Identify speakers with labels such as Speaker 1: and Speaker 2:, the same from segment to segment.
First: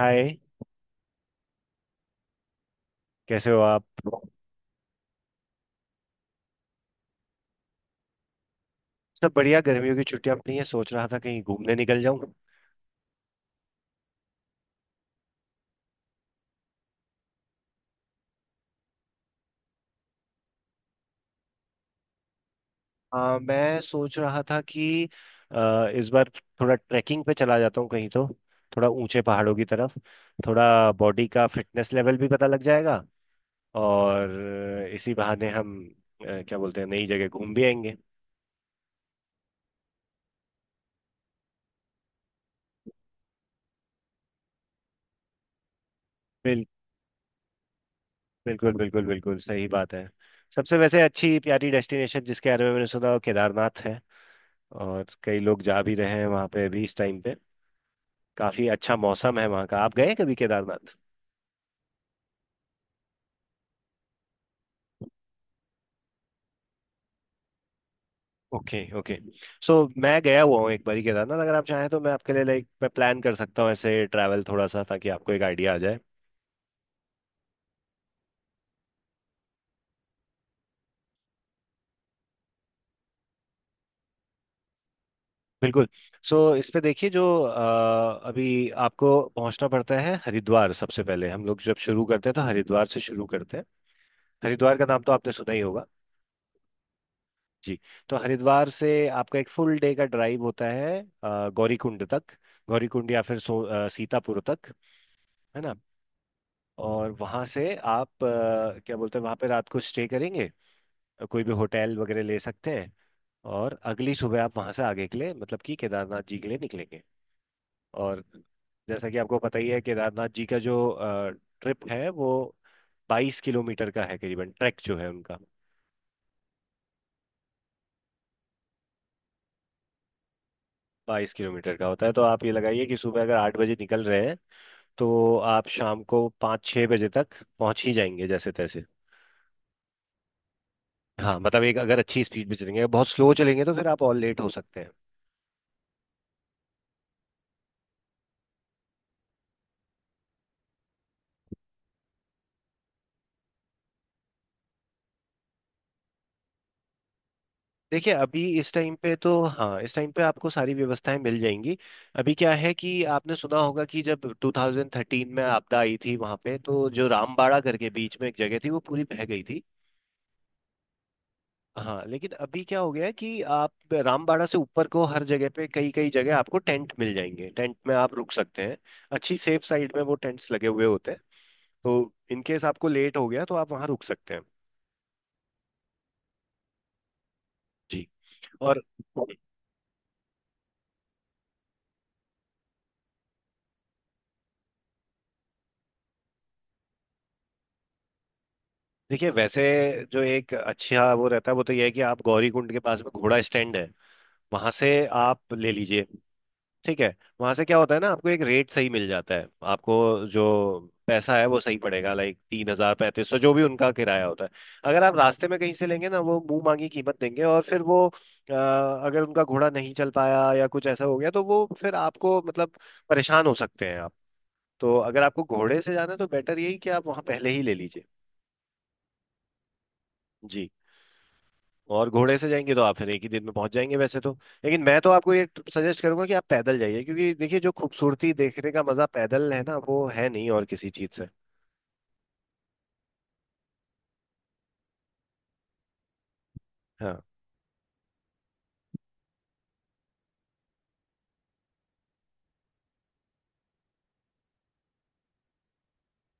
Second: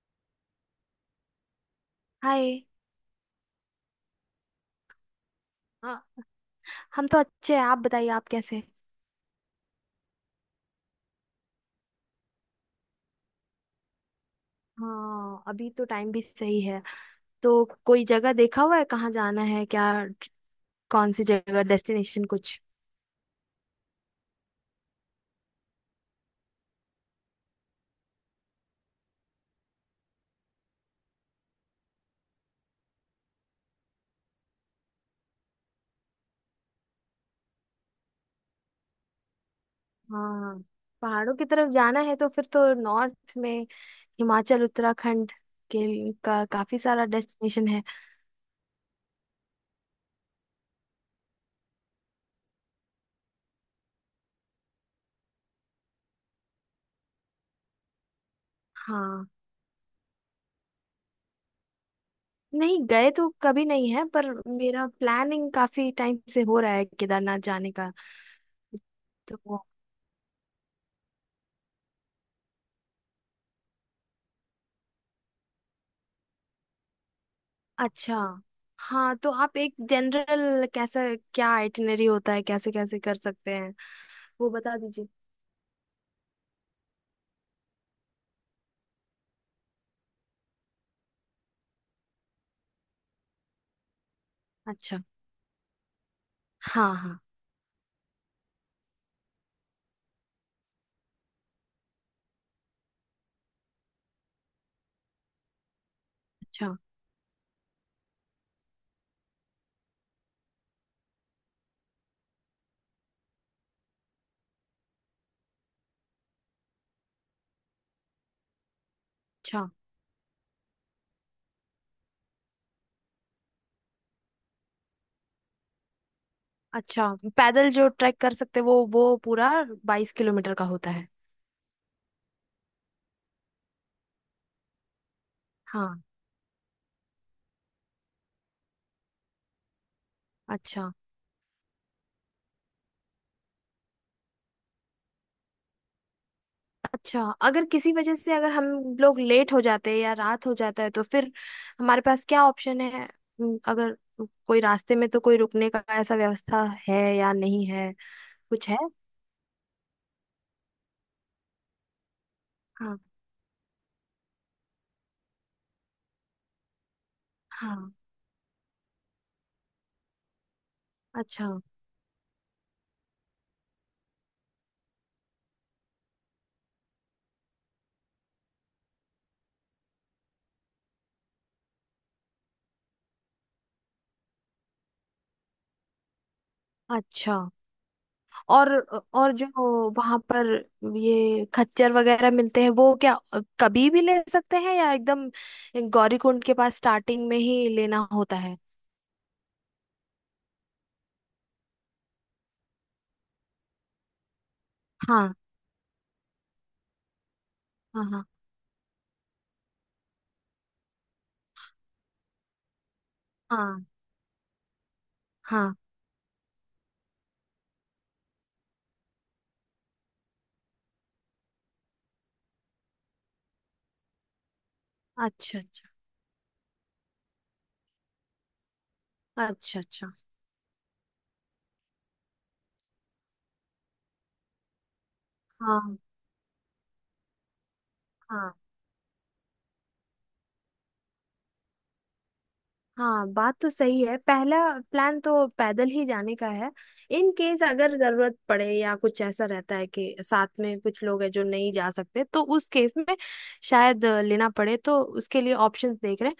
Speaker 1: हाय।
Speaker 2: Hi.
Speaker 1: कैसे हो आप?
Speaker 2: हाँ। हम तो अच्छे हैं, आप बताइए आप कैसे हैं?
Speaker 1: सब बढ़िया, गर्मियों की छुट्टियां अपनी है, सोच रहा था कहीं घूमने निकल जाऊं।
Speaker 2: हाँ, अभी तो टाइम भी सही है। तो कोई जगह देखा हुआ है, कहाँ जाना है क्या? कौन सी जगह, डेस्टिनेशन कुछ?
Speaker 1: मैं सोच रहा था कि इस बार थोड़ा ट्रैकिंग पे चला जाता हूँ कहीं तो, थोड़ा ऊंचे पहाड़ों की तरफ। थोड़ा बॉडी का फिटनेस लेवल भी पता लग जाएगा, और इसी बहाने हम क्या बोलते हैं, नई जगह घूम भी आएंगे।
Speaker 2: हाँ, पहाड़ों की तरफ जाना है तो फिर तो नॉर्थ में हिमाचल उत्तराखंड के का
Speaker 1: बिल,
Speaker 2: काफी सारा डेस्टिनेशन है।
Speaker 1: बिल्कुल बिल्कुल बिल्कुल सही बात है। सबसे वैसे अच्छी प्यारी डेस्टिनेशन जिसके बारे में मैंने सुना वो केदारनाथ है। और कई लोग जा भी रहे हैं वहाँ पे अभी इस टाइम पे, काफी अच्छा
Speaker 2: हाँ,
Speaker 1: मौसम है वहाँ का। आप गए हैं कभी केदारनाथ?
Speaker 2: नहीं गए तो कभी नहीं है, पर मेरा प्लानिंग काफी टाइम से हो रहा है केदारनाथ जाने का।
Speaker 1: Okay, okay.
Speaker 2: तो
Speaker 1: सो मैं गया हुआ हूँ एक बारी केदारनाथ, अगर आप चाहें तो मैं आपके लिए लाइक मैं प्लान कर सकता हूँ ऐसे ट्रैवल थोड़ा सा, ताकि आपको एक आइडिया आ जाए।
Speaker 2: अच्छा। हाँ, तो आप एक जनरल कैसा, क्या आइटिनरी होता है, कैसे कैसे कर सकते हैं वो बता दीजिए।
Speaker 1: बिल्कुल। सो इस पे देखिए, जो अभी आपको पहुंचना पड़ता है हरिद्वार। सबसे पहले हम लोग जब शुरू करते हैं तो हरिद्वार से शुरू करते हैं। हरिद्वार का
Speaker 2: अच्छा।
Speaker 1: नाम तो आपने सुना ही होगा।
Speaker 2: हाँ हाँ।
Speaker 1: जी। तो हरिद्वार से आपका एक फुल डे का ड्राइव होता है गौरीकुंड तक। गौरीकुंड या फिर सो सीतापुर तक, है ना।
Speaker 2: अच्छा।
Speaker 1: और वहाँ से आप, क्या बोलते हैं, वहाँ पे रात को स्टे करेंगे। कोई भी होटल वगैरह ले सकते हैं। और अगली सुबह आप वहाँ से आगे के लिए मतलब कि केदारनाथ जी के लिए निकलेंगे। और जैसा कि आपको पता
Speaker 2: अच्छा।
Speaker 1: ही है केदारनाथ जी का जो ट्रिप है वो 22 किलोमीटर का है करीबन, ट्रैक जो है उनका
Speaker 2: अच्छा, पैदल जो ट्रैक कर सकते हैं वो पूरा 22 किलोमीटर का होता है?
Speaker 1: 22 किलोमीटर का होता है। तो आप ये लगाइए कि सुबह अगर 8 बजे निकल रहे हैं, तो आप
Speaker 2: हाँ,
Speaker 1: शाम को 5-6 बजे तक पहुँच ही जाएंगे जैसे तैसे।
Speaker 2: अच्छा।
Speaker 1: हाँ मतलब एक अगर अच्छी स्पीड में चलेंगे, बहुत स्लो चलेंगे तो फिर आप और लेट हो सकते हैं।
Speaker 2: अच्छा, अगर किसी वजह से अगर हम लोग लेट हो जाते हैं या रात हो जाता है तो फिर हमारे पास क्या ऑप्शन है? अगर कोई रास्ते में तो कोई रुकने का ऐसा व्यवस्था है या नहीं है
Speaker 1: देखिए अभी
Speaker 2: कुछ
Speaker 1: इस
Speaker 2: है?
Speaker 1: टाइम पे तो हाँ, इस टाइम पे आपको सारी व्यवस्थाएं मिल जाएंगी। अभी क्या है कि
Speaker 2: हाँ
Speaker 1: आपने सुना होगा कि जब 2013 में आपदा आई थी वहां पे, तो जो रामबाड़ा करके
Speaker 2: हाँ।
Speaker 1: बीच में एक जगह थी वो पूरी बह गई थी।
Speaker 2: अच्छा
Speaker 1: हाँ लेकिन अभी क्या हो गया है कि आप रामबाड़ा से ऊपर को हर जगह पे, कई कई जगह आपको टेंट मिल जाएंगे। टेंट में आप रुक सकते हैं। अच्छी सेफ साइड में वो टेंट्स लगे हुए होते हैं। तो इनकेस आपको लेट हो गया तो आप वहां रुक सकते हैं।
Speaker 2: अच्छा।
Speaker 1: जी।
Speaker 2: और
Speaker 1: और
Speaker 2: और जो वहां पर ये खच्चर वगैरह मिलते हैं वो क्या कभी भी ले सकते हैं, या एकदम गौरीकुंड के पास स्टार्टिंग में ही लेना होता है?
Speaker 1: देखिए वैसे जो एक अच्छा वो रहता है, वो तो ये है कि आप गौरी कुंड के पास में घोड़ा स्टैंड है, वहां से
Speaker 2: हाँ
Speaker 1: आप ले लीजिए। ठीक है। वहां से क्या होता है
Speaker 2: हाँ।
Speaker 1: ना,
Speaker 2: हाँ
Speaker 1: आपको एक रेट सही मिल जाता है। आपको जो पैसा है वो सही पड़ेगा, लाइक 3,000-3,500 जो भी
Speaker 2: हाँ
Speaker 1: उनका किराया होता है। अगर आप रास्ते में कहीं
Speaker 2: हाँ।
Speaker 1: से लेंगे ना, वो मुंह मांगी कीमत देंगे, और फिर वो अगर उनका घोड़ा नहीं चल पाया या कुछ ऐसा हो गया तो वो फिर आपको मतलब परेशान हो सकते हैं आप। तो अगर आपको
Speaker 2: अच्छा
Speaker 1: घोड़े
Speaker 2: अच्छा।
Speaker 1: से जाना है तो बेटर यही कि आप वहां पहले ही ले लीजिए।
Speaker 2: अच्छा अच्छा।
Speaker 1: जी। और घोड़े से जाएंगे तो आप फिर एक ही दिन में पहुंच जाएंगे वैसे तो, लेकिन मैं तो आपको ये
Speaker 2: हाँ
Speaker 1: सजेस्ट करूंगा कि आप पैदल जाइए, क्योंकि देखिए जो खूबसूरती
Speaker 2: हाँ
Speaker 1: देखने का मजा पैदल है ना वो है नहीं और किसी चीज से।
Speaker 2: हाँ, बात तो सही है, पहला प्लान तो पैदल ही जाने का है।
Speaker 1: हाँ
Speaker 2: इन केस अगर जरूरत पड़े या कुछ ऐसा रहता है कि साथ में कुछ लोग हैं जो नहीं जा सकते, तो उस केस में शायद लेना पड़े, तो उसके लिए ऑप्शंस देख रहे हैं।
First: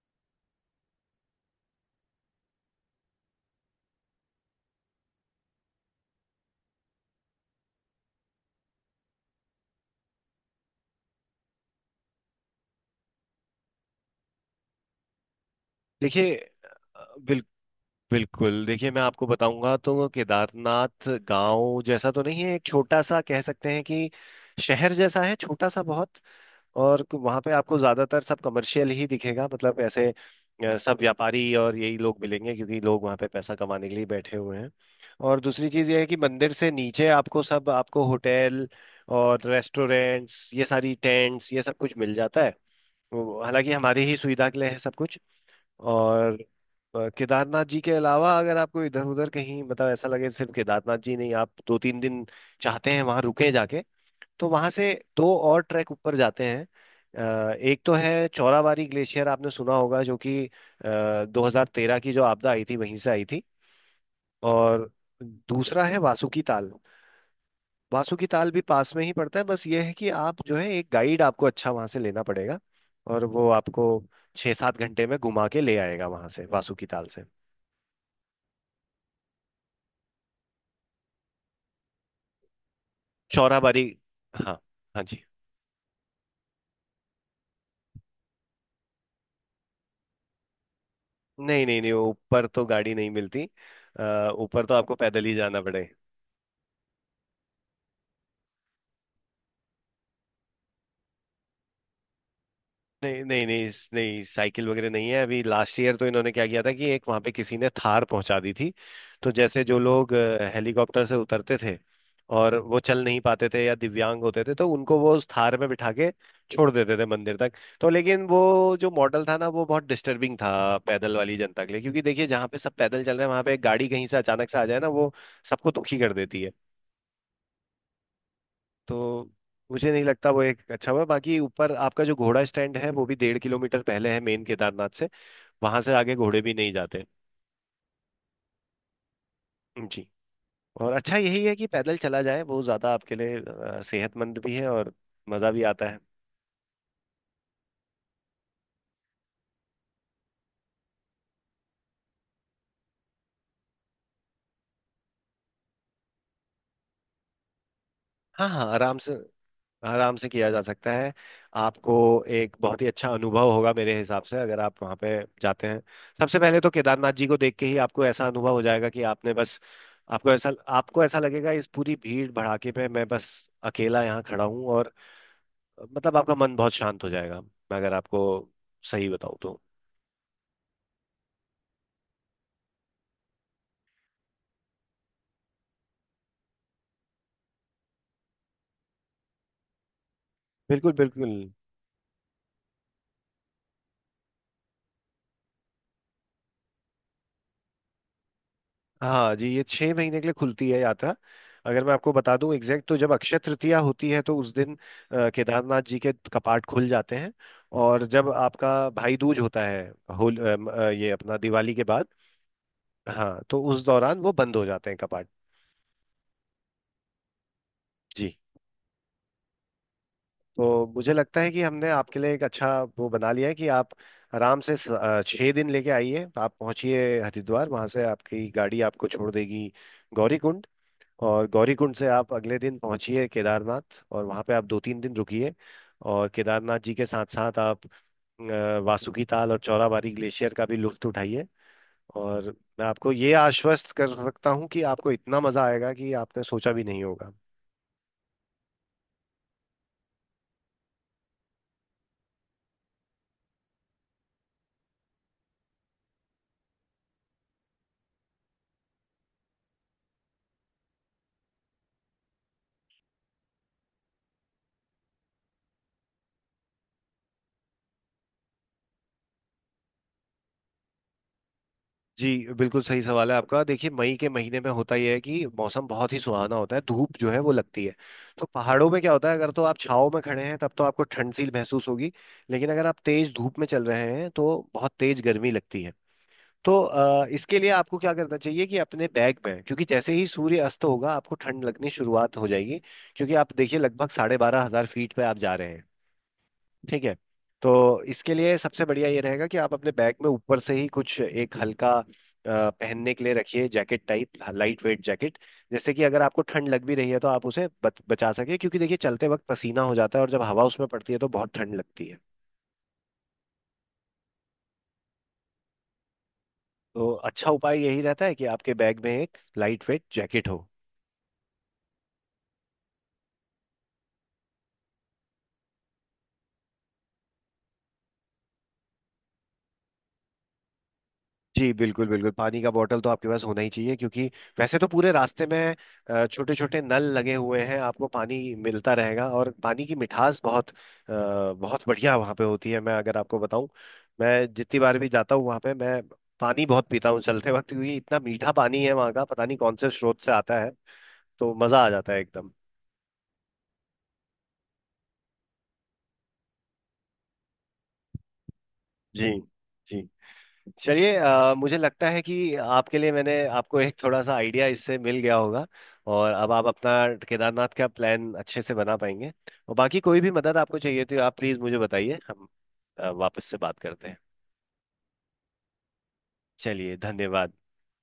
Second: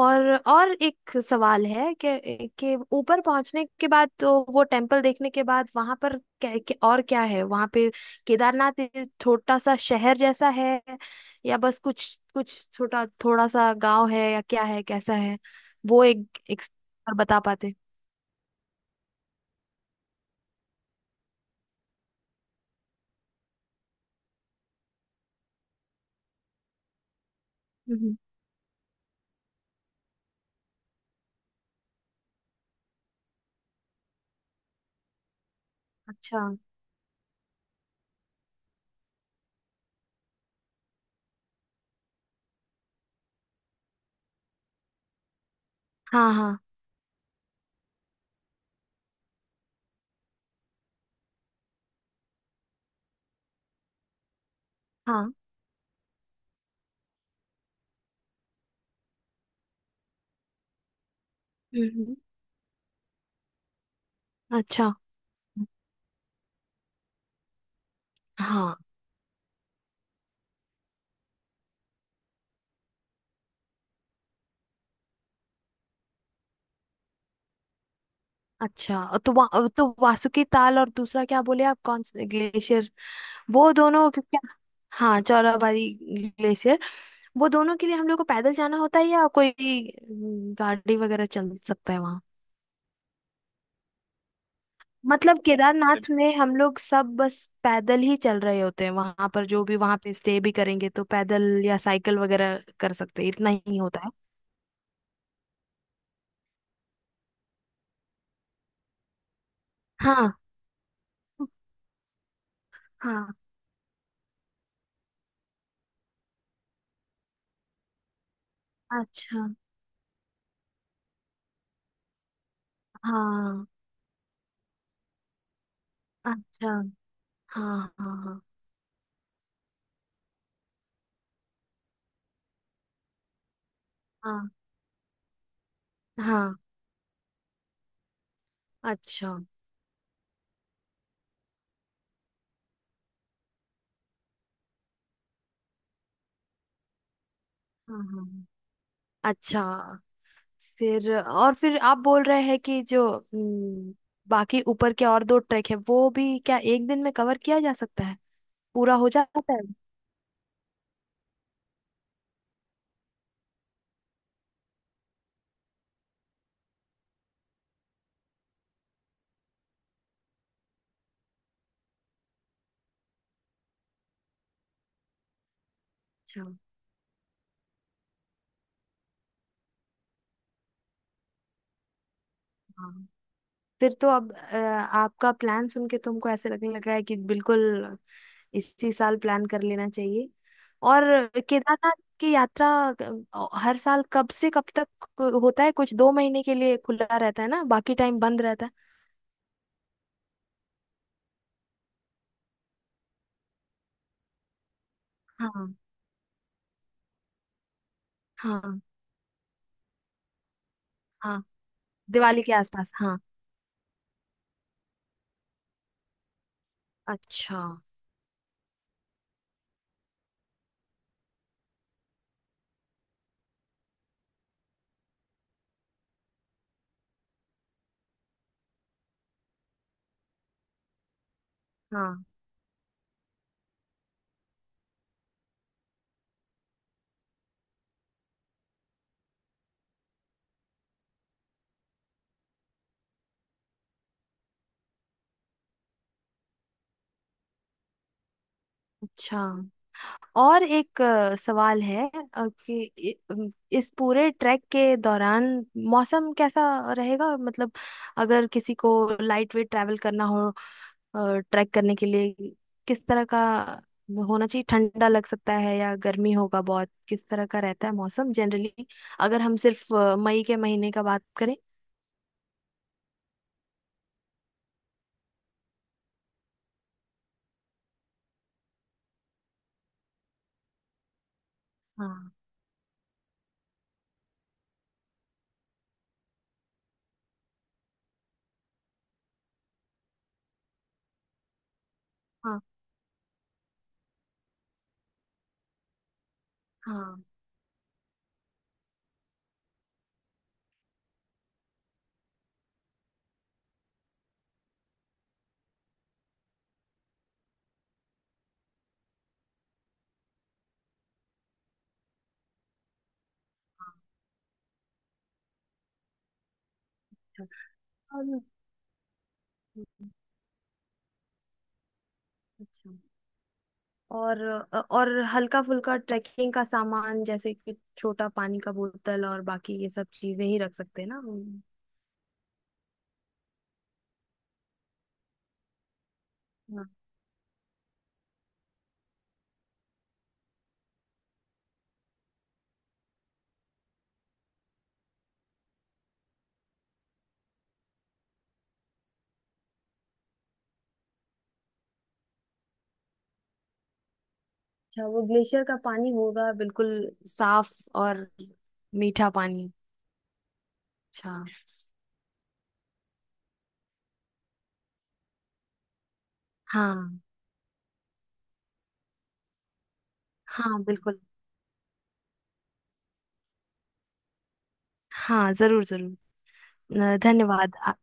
Speaker 2: और एक सवाल है कि ऊपर पहुंचने के बाद तो वो टेम्पल देखने के बाद वहां पर क्या और क्या है वहां पे? केदारनाथ एक छोटा सा शहर जैसा है, या बस कुछ कुछ छोटा थोड़ा सा गांव है, या क्या है कैसा है वो? एक,
Speaker 1: देखिए,
Speaker 2: एक और
Speaker 1: अ,
Speaker 2: बता
Speaker 1: बिल,
Speaker 2: पाते।
Speaker 1: बिल्कुल देखिए, मैं आपको बताऊंगा तो वो केदारनाथ गांव जैसा तो नहीं है, एक छोटा सा कह सकते हैं कि शहर जैसा है छोटा सा बहुत। और वहां पे आपको
Speaker 2: हम्म।
Speaker 1: ज्यादातर सब कमर्शियल ही दिखेगा, मतलब ऐसे सब व्यापारी और यही लोग मिलेंगे, क्योंकि लोग वहां पे पैसा कमाने के लिए बैठे हुए हैं। और दूसरी चीज ये है कि
Speaker 2: अच्छा।
Speaker 1: मंदिर से नीचे आपको सब, आपको होटल और रेस्टोरेंट्स ये सारी टेंट्स ये सब कुछ मिल जाता है। हालांकि हमारी ही सुविधा के लिए है सब कुछ।
Speaker 2: हाँ
Speaker 1: और
Speaker 2: हाँ
Speaker 1: केदारनाथ जी के अलावा अगर आपको इधर उधर कहीं मतलब ऐसा लगे सिर्फ केदारनाथ जी नहीं, आप 2-3 दिन चाहते हैं वहां रुके जाके, तो वहां से
Speaker 2: हाँ।
Speaker 1: दो और ट्रैक ऊपर जाते हैं। एक तो है चौराबाड़ी ग्लेशियर, आपने सुना होगा, जो कि 2013 की
Speaker 2: हम्म।
Speaker 1: जो आपदा आई थी वहीं से आई थी। और
Speaker 2: अच्छा।
Speaker 1: दूसरा है वासुकी ताल। वासुकी ताल भी
Speaker 2: हाँ।
Speaker 1: पास में ही पड़ता है, बस ये है कि आप जो है एक गाइड आपको अच्छा वहां से लेना पड़ेगा, और वो आपको 6-7 घंटे में घुमा के ले आएगा वहां से, वासुकी ताल से
Speaker 2: अच्छा, तो वासुकी ताल और दूसरा क्या बोले आप, कौन से ग्लेशियर? वो
Speaker 1: चौराबाड़ी।
Speaker 2: दोनों क्या?
Speaker 1: हाँ, हाँ
Speaker 2: हाँ,
Speaker 1: जी।
Speaker 2: चौराबाड़ी ग्लेशियर। वो दोनों के लिए हम लोग को पैदल जाना होता है या कोई गाड़ी वगैरह चल
Speaker 1: नहीं नहीं नहीं,
Speaker 2: सकता है
Speaker 1: वो
Speaker 2: वहाँ?
Speaker 1: ऊपर तो गाड़ी नहीं मिलती, ऊपर तो आपको पैदल ही
Speaker 2: मतलब
Speaker 1: जाना पड़ेगा।
Speaker 2: केदारनाथ में हम लोग सब बस पैदल ही चल रहे होते हैं वहां पर, जो भी वहां पे स्टे भी करेंगे तो पैदल या साइकिल वगैरह कर सकते
Speaker 1: नहीं
Speaker 2: हैं,
Speaker 1: नहीं
Speaker 2: इतना
Speaker 1: नहीं,
Speaker 2: ही होता है?
Speaker 1: नहीं, साइकिल वगैरह नहीं है। अभी लास्ट ईयर तो इन्होंने क्या किया था कि एक वहां पे किसी ने थार पहुंचा दी थी, तो जैसे जो लोग
Speaker 2: हाँ
Speaker 1: हेलीकॉप्टर से उतरते थे और वो चल नहीं
Speaker 2: हाँ।
Speaker 1: पाते थे या दिव्यांग होते थे, तो उनको वो उस थार में बिठा के छोड़ देते थे मंदिर तक। तो लेकिन वो जो मॉडल था ना
Speaker 2: अच्छा।
Speaker 1: वो बहुत डिस्टर्बिंग था पैदल वाली जनता के लिए, क्योंकि देखिए जहाँ पे सब पैदल चल रहे हैं वहां पे एक
Speaker 2: हाँ।
Speaker 1: गाड़ी कहीं से अचानक से आ जाए ना वो सबको दुखी कर देती है।
Speaker 2: अच्छा। हाँ हाँ हाँ
Speaker 1: तो मुझे नहीं लगता वो एक अच्छा हुआ। बाकी ऊपर आपका जो घोड़ा स्टैंड है वो भी 1.5 किलोमीटर पहले है मेन
Speaker 2: हाँ
Speaker 1: केदारनाथ से, वहां से आगे घोड़े भी
Speaker 2: हाँ।
Speaker 1: नहीं जाते।
Speaker 2: अच्छा।
Speaker 1: जी। और अच्छा यही है कि पैदल चला जाए, वो ज्यादा आपके लिए सेहतमंद भी है और मजा भी आता है।
Speaker 2: हाँ हाँ। अच्छा, फिर और फिर आप बोल रहे हैं कि जो बाकी ऊपर के और दो ट्रैक है वो भी क्या एक दिन में कवर किया जा सकता है,
Speaker 1: हाँ हाँ,
Speaker 2: पूरा
Speaker 1: आराम
Speaker 2: हो
Speaker 1: से।
Speaker 2: जाता है?
Speaker 1: आराम से किया जा सकता है। आपको एक बहुत ही अच्छा अनुभव होगा मेरे हिसाब से, अगर आप वहाँ पे जाते हैं। सबसे पहले तो केदारनाथ जी को देख के ही आपको ऐसा अनुभव हो जाएगा कि आपने बस, आपको ऐसा, आपको ऐसा लगेगा इस पूरी भीड़ भड़ाके पे मैं बस अकेला यहाँ खड़ा हूँ, और मतलब आपका
Speaker 2: अच्छा।
Speaker 1: मन बहुत शांत हो जाएगा, मैं अगर आपको सही बताऊँ तो।
Speaker 2: हाँ, फिर तो अब आपका प्लान सुन के तुमको ऐसे लगने लगा है कि बिल्कुल इसी साल प्लान कर लेना चाहिए।
Speaker 1: बिल्कुल
Speaker 2: और
Speaker 1: बिल्कुल।
Speaker 2: केदारनाथ की यात्रा हर साल कब से कब तक होता है कुछ? 2 महीने के लिए खुला रहता है ना, बाकी टाइम बंद रहता है?
Speaker 1: हाँ जी, ये 6 महीने के लिए खुलती है यात्रा। अगर मैं आपको बता दूं एग्जैक्ट, तो जब अक्षय तृतीया होती है तो उस दिन
Speaker 2: हाँ।
Speaker 1: केदारनाथ जी के कपाट खुल जाते हैं, और जब आपका
Speaker 2: हाँ
Speaker 1: भाई दूज होता है, होल ये अपना
Speaker 2: हाँ,
Speaker 1: दिवाली के बाद।
Speaker 2: दिवाली के आसपास, हाँ।
Speaker 1: हाँ, तो उस दौरान वो बंद हो जाते हैं कपाट।
Speaker 2: अच्छा।
Speaker 1: जी। तो मुझे लगता है कि हमने आपके लिए एक अच्छा वो बना लिया है कि आप आराम से 6 दिन लेके आइए। आप पहुंचिए हरिद्वार, वहां से आपकी गाड़ी आपको छोड़ देगी गौरीकुंड। और गौरीकुंड से
Speaker 2: हाँ।
Speaker 1: आप अगले दिन पहुंचिए केदारनाथ, और वहां पे आप 2-3 दिन रुकिए। और केदारनाथ जी के साथ साथ आप वासुकी ताल और चौराबाड़ी ग्लेशियर का भी लुत्फ उठाइए। और मैं आपको ये आश्वस्त कर सकता हूँ कि आपको इतना मजा आएगा कि आपने सोचा भी नहीं होगा।
Speaker 2: अच्छा, और एक सवाल है कि इस पूरे ट्रैक के दौरान मौसम कैसा रहेगा, मतलब अगर किसी को लाइट वेट ट्रैवल करना हो, ट्रैक करने के लिए किस तरह का होना चाहिए? ठंडा लग सकता है या गर्मी होगा बहुत, किस तरह का रहता है मौसम जनरली, अगर हम सिर्फ मई के महीने का बात करें?
Speaker 1: जी, बिल्कुल सही सवाल है आपका। देखिए मई के महीने में होता यह है कि मौसम बहुत ही सुहाना होता है, धूप जो है वो लगती है। तो पहाड़ों में क्या होता है, अगर तो आप छाव में खड़े हैं तब तो आपको ठंड सी महसूस होगी,
Speaker 2: हाँ
Speaker 1: लेकिन अगर आप तेज धूप में चल रहे हैं तो बहुत तेज गर्मी लगती है। तो इसके लिए आपको क्या करना चाहिए, कि अपने बैग में, क्योंकि जैसे ही सूर्य अस्त होगा आपको ठंड लगनी शुरुआत हो
Speaker 2: हाँ
Speaker 1: जाएगी, क्योंकि आप देखिए लगभग 12,500 फीट पे आप जा रहे हैं, ठीक है।
Speaker 2: हाँ।
Speaker 1: तो इसके लिए सबसे बढ़िया ये रहेगा कि आप अपने बैग में ऊपर से ही कुछ एक हल्का पहनने के लिए रखिए, jacket type, lightweight jacket. जैसे कि अगर आपको ठंड लग भी रही है तो आप उसे बचा सके, क्योंकि देखिए चलते वक्त पसीना हो जाता है और जब हवा उसमें पड़ती है तो बहुत ठंड लगती है।
Speaker 2: हाँ,
Speaker 1: तो
Speaker 2: अच्छा।
Speaker 1: अच्छा उपाय यही रहता है
Speaker 2: और-
Speaker 1: कि आपके बैग में एक लाइट वेट
Speaker 2: हम्म,
Speaker 1: जैकेट हो।
Speaker 2: अच्छा। और और हल्का फुल्का ट्रैकिंग का सामान जैसे कि छोटा पानी का बोतल और बाकी ये सब चीजें ही रख सकते हैं ना हम।
Speaker 1: जी बिल्कुल बिल्कुल, पानी का बॉटल तो आपके पास होना ही चाहिए, क्योंकि वैसे तो पूरे रास्ते में छोटे छोटे
Speaker 2: हाँ।
Speaker 1: नल लगे हुए हैं आपको पानी मिलता रहेगा, और पानी की मिठास बहुत बहुत बढ़िया वहाँ पे होती है। मैं अगर आपको बताऊं, मैं जितनी बार भी जाता हूँ वहाँ पे मैं पानी बहुत पीता हूँ चलते वक्त, क्योंकि इतना मीठा पानी है वहाँ का, पता नहीं कौन से स्रोत से आता है, तो मज़ा आ जाता है एकदम।
Speaker 2: अच्छा, वो ग्लेशियर का पानी होगा बिल्कुल साफ और मीठा
Speaker 1: जी।
Speaker 2: पानी।
Speaker 1: जी। चलिए,
Speaker 2: अच्छा।
Speaker 1: मुझे लगता है कि आपके लिए मैंने आपको एक थोड़ा सा आइडिया इससे मिल गया होगा, और अब आप अपना
Speaker 2: हाँ
Speaker 1: केदारनाथ का प्लान अच्छे से बना पाएंगे। और बाकी कोई भी मदद आपको
Speaker 2: हाँ,
Speaker 1: चाहिए
Speaker 2: बिल्कुल।
Speaker 1: तो आप प्लीज़ मुझे बताइए, हम वापस से बात करते हैं।
Speaker 2: हाँ, जरूर जरूर।
Speaker 1: चलिए, धन्यवाद।
Speaker 2: धन्यवाद।